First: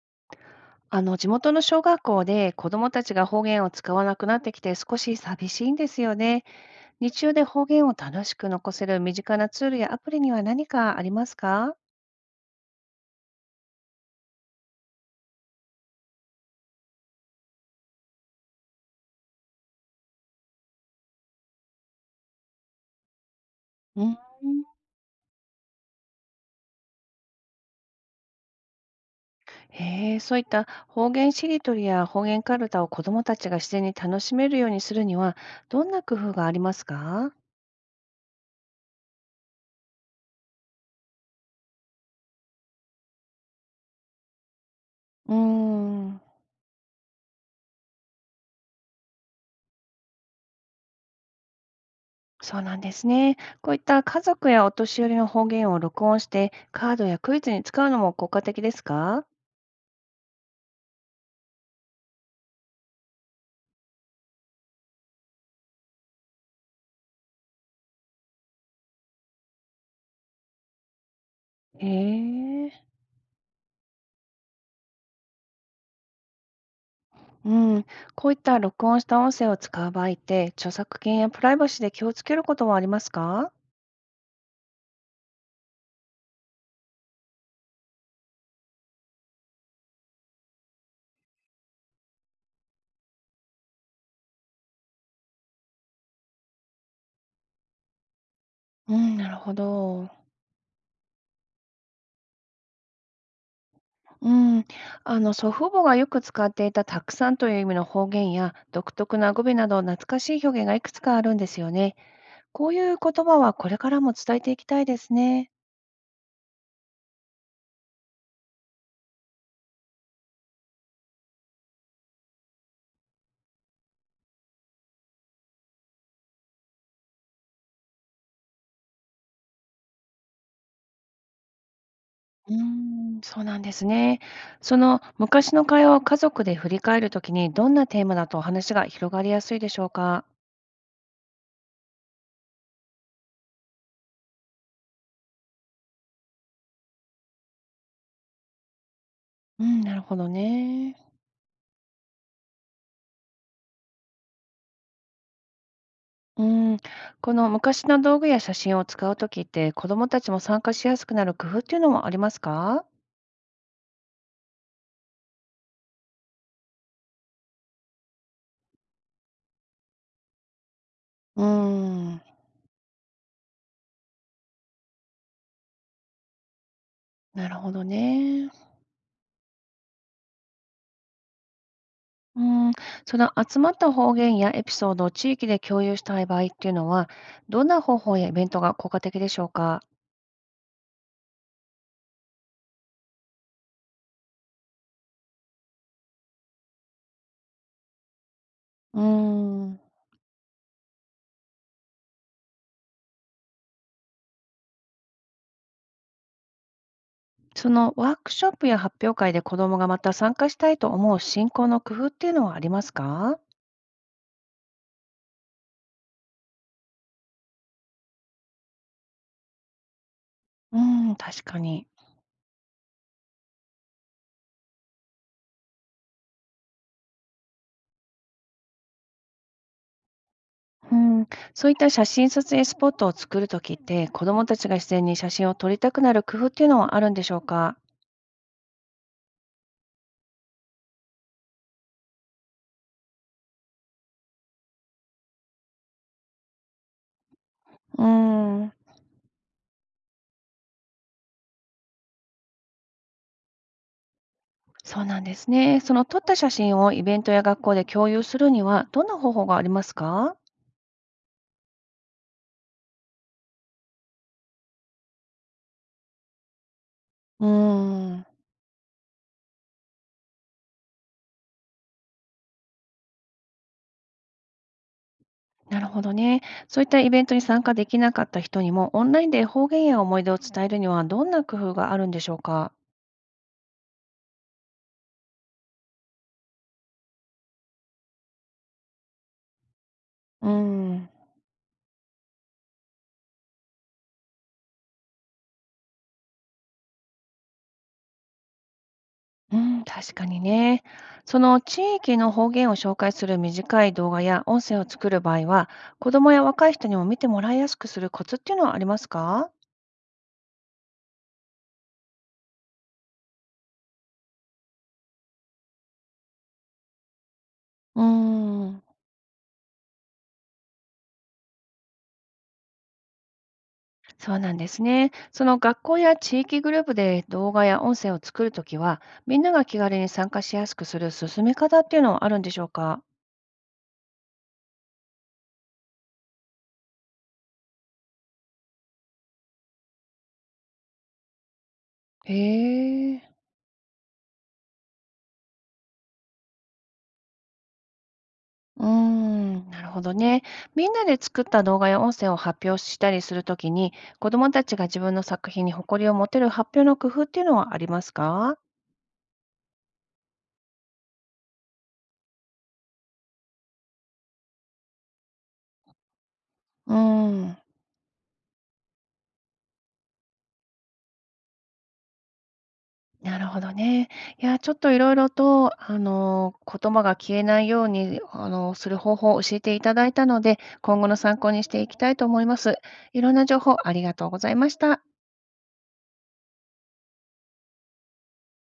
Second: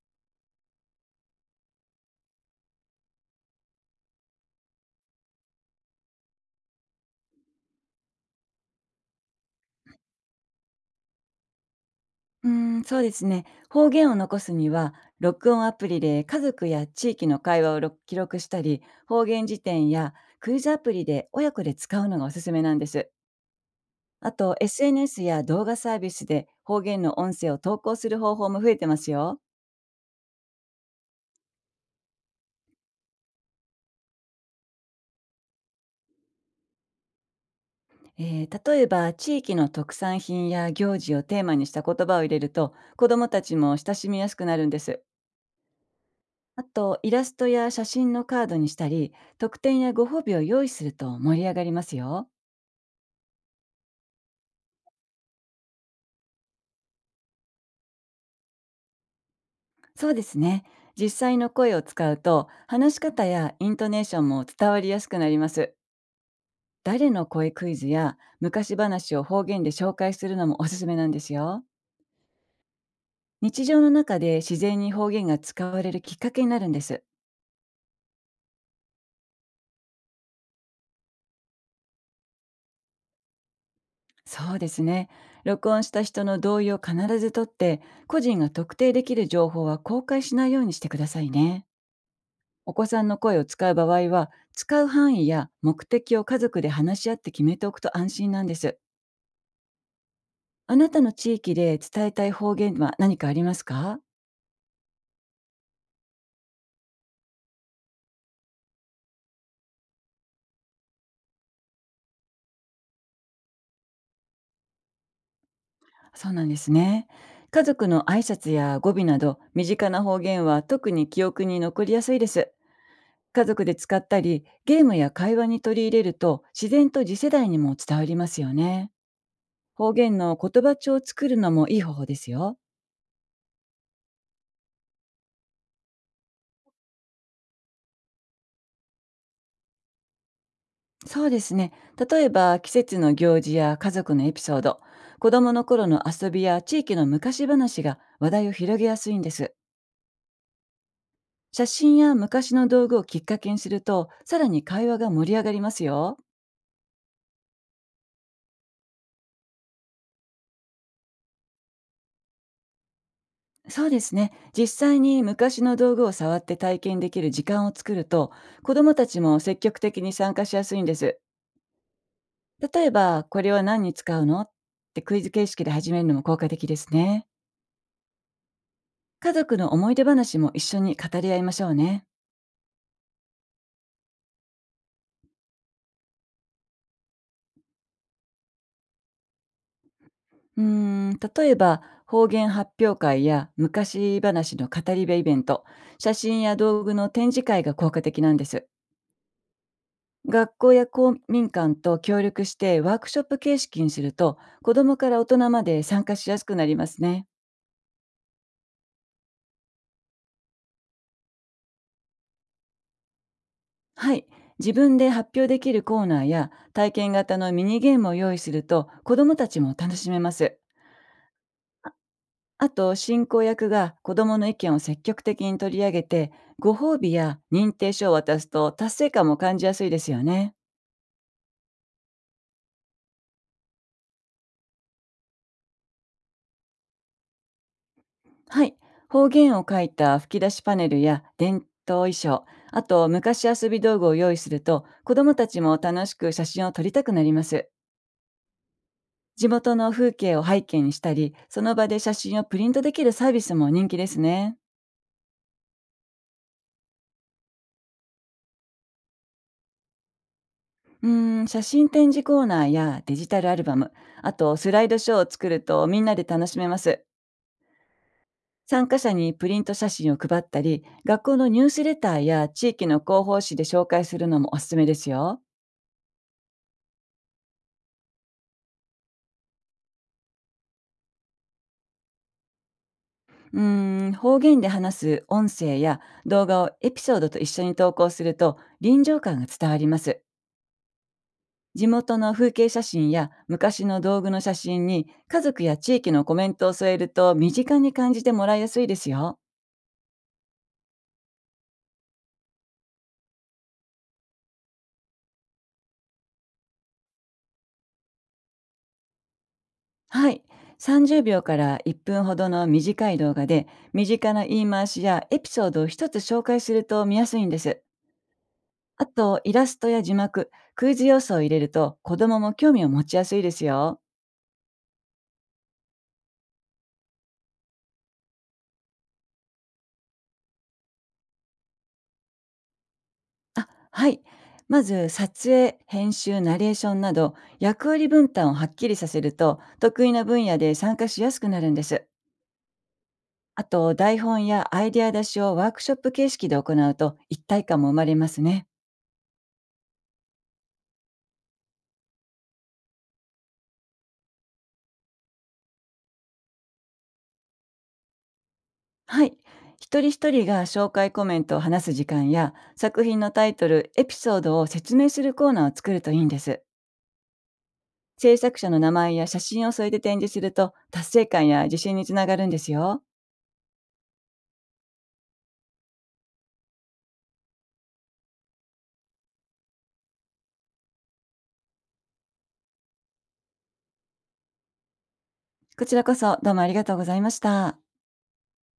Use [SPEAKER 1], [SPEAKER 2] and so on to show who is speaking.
[SPEAKER 1] あの地元の小学校で子どもたちが方言を使わなくなってきて少し寂しいんですよね。日中で方言を楽しく残せる身近なツールやアプリには何かありますか？
[SPEAKER 2] うーそうですね。方言を残すには、録音アプリで家族や地域の会話を録記録したり、方言辞典やクイズアプリで親子で使うのがおすすめなんです。
[SPEAKER 1] うん。
[SPEAKER 2] あと、SNS や動画サービスで方言の音声を投稿する方法も増えてますよ。
[SPEAKER 1] へえ、そういった方言しりとりや方言かるたを子どもたちが自然に楽しめるようにするには、どんな工夫がありますか？
[SPEAKER 2] 例えば、地域の特産品や行事をテーマにした言葉を入れると、子どもたちも親しみやすくなるんです。
[SPEAKER 1] うーん、
[SPEAKER 2] あと、イラストや写真のカードにしたり、特典やご褒美を用意すると盛り上がりますよ。
[SPEAKER 1] そうなんですね。こういった家族やお年寄りの方言を録音してカードやクイズに使うのも効果的ですか？
[SPEAKER 2] そうですね。実際の声を使うと、話し方やイントネーションも伝わりやすくなります。誰の声クイズや昔話を方言で紹介するのもおすすめなんですよ。
[SPEAKER 1] へえ。
[SPEAKER 2] 日常の中で自然に方言が使われるきっかけになるんです。
[SPEAKER 1] うん、こういった録音した音声を使う場合って、著作権やプライバシーで気をつけることはありますか？
[SPEAKER 2] そうですね。録音した人の同意を必ず取って、個人が特定できる情報は公開しないようにしてくださいね。お子さんの声を使う場合は、使う範囲や目的を家族で話し合って決めておくと安心なんです。
[SPEAKER 1] うん、なるほど。
[SPEAKER 2] あなたの地域で伝えたい方言は何かありますか？
[SPEAKER 1] うん、あの祖父母がよく使っていたたくさんという意味の方言や独特な語尾など懐かしい表現がいくつかあるんですよね。こういう言葉はこれからも伝えていきたいですね。
[SPEAKER 2] そうなんですね。家族の挨拶や語尾など、身近な方言は特に記憶に残りやすいです。家族で使ったり、ゲームや会話に取り入れると、自然と次世代にも伝わりますよね。方言の言葉帳を作るのもいい方法です
[SPEAKER 1] うー
[SPEAKER 2] よ。
[SPEAKER 1] ん、そうなんですね。その昔の会話を家族で振り返るときに、どんなテーマだと話が広がりやすいでしょうか。
[SPEAKER 2] そうですね。例えば、季節の行事や家族のエピソード、子供の頃の遊びや地域の昔話が話題を広げやすいんです。
[SPEAKER 1] うん、なるほどね。
[SPEAKER 2] 写真や昔の道具をきっかけにすると、さらに会話が盛り上がりますよ。
[SPEAKER 1] うん、この昔の道具や写真を使うときって、子どもたちも参加しやすくなる工夫っていうのもありますか？
[SPEAKER 2] そうですね。実際に昔の道具を触って体験できる時間を作ると、子どもたちも積極的に参加しやすいんです。
[SPEAKER 1] うーん、
[SPEAKER 2] 例えば、これは何に使うのって、クイズ形式で始めるのも効果的ですね。
[SPEAKER 1] なるほどね。
[SPEAKER 2] 家族の思い出話も一緒に語り合いましょうね。
[SPEAKER 1] うん、その集まった方言やエピソードを地域で共有したい場合っていうのは、どんな方法やイベントが効果的でしょうか？
[SPEAKER 2] 例えば、方言発表会や昔話の語り部イベント、写真や道具の展示会が効果的なんです。
[SPEAKER 1] うーん。
[SPEAKER 2] 学校や公民館と協力してワークショップ形式にすると、子どもから大人まで参加しやすくなりますね。
[SPEAKER 1] そのワークショップや発表会で子どもがまた参加したいと思う進行の工夫っていうのはありますか？
[SPEAKER 2] はい。自分で発表できるコーナーや体験型のミニゲームを用意すると、子どもたちも楽しめます。
[SPEAKER 1] うーん、確かに。
[SPEAKER 2] あと、進行役が子どもの意見を積極的に取り上げて、ご褒美や認定書を渡すと達成感も感じやすいですよね。
[SPEAKER 1] うん、そういった写真撮影スポットを作るときって、子どもたちが自然に写真を撮りたくなる工夫っていうのはあるんでしょうか？
[SPEAKER 2] はい。方言を書いた吹き出しパネルや伝統衣装、あと昔遊び道具を用意すると、子どもたちも楽しく写真を撮りたくなります。
[SPEAKER 1] うーん、
[SPEAKER 2] 地元の風景を背景にしたり、その場で写真をプリントできるサービスも人気ですね。
[SPEAKER 1] そうなんですね。その撮った写真をイベントや学校で共有するには、どんな方法がありますか？
[SPEAKER 2] 写真展示コーナーやデジタルアルバム、あとスライドショーを作るとみんなで楽しめます。
[SPEAKER 1] うーん、
[SPEAKER 2] 参加者にプリント写真を配ったり、学校のニュースレターや地域の広報誌で紹介するのもおすすめですよ。
[SPEAKER 1] なるほどね。そういったイベントに参加できなかった人にも、オンラインで方言や思い出を伝えるには、どんな工夫があるんでしょうか？
[SPEAKER 2] 方言で話す音声や動画をエピソードと一緒に投稿すると、臨場感が伝わります。
[SPEAKER 1] うーん。
[SPEAKER 2] 地元の風景写真や昔の道具の写真に家族や地域のコメントを添えると、身近に感じてもらいやすいですよ。
[SPEAKER 1] うん、確かにね。その地域の方言を紹介する短い動画や音声を作る場合は、子どもや若い人にも見てもらいやすくするコツっていうのはありますか？
[SPEAKER 2] はい。30秒から1分ほどの短い動画で身近な言い回しやエピソードを一つ紹介すると見やすいんです。
[SPEAKER 1] うーん、
[SPEAKER 2] あと、イラストや字幕、クイズ要素を入れると子供も興味を持ちやすいですよ。
[SPEAKER 1] そうなんですね。その学校や地域グループで動画や音声を作るときは、みんなが気軽に参加しやすくする進め方っていうのはあるんでしょうか？
[SPEAKER 2] あ、はい。まず撮影、編集、ナレーションなど、役割分担をはっきりさせると得意な分野で参加しやすくなるんです。
[SPEAKER 1] へえ。
[SPEAKER 2] あと、台本やアイデア出しをワークショップ形式で行うと一体感も生まれますね。
[SPEAKER 1] うーん、なるほどね。みんなで作った動画や音声を発表したりするときに、子どもたちが自分の作品に誇りを持てる発表の工夫っていうのはありますか？
[SPEAKER 2] はい。一人一人が紹介コメントを話す時間や作品のタイトル、エピソードを説明するコーナーを作るといいんです。
[SPEAKER 1] うーん、
[SPEAKER 2] 制作者の名前や写真を添えて展示すると、達成感や自信につながるんですよ。
[SPEAKER 1] なるほどね。いや、ちょっといろいろと、言葉が消えないように、する方法を教えていただいたので、今後の参考にしていきたいと思います。いろんな情報ありがとうございました。
[SPEAKER 2] こちらこそどうもありがとうございました。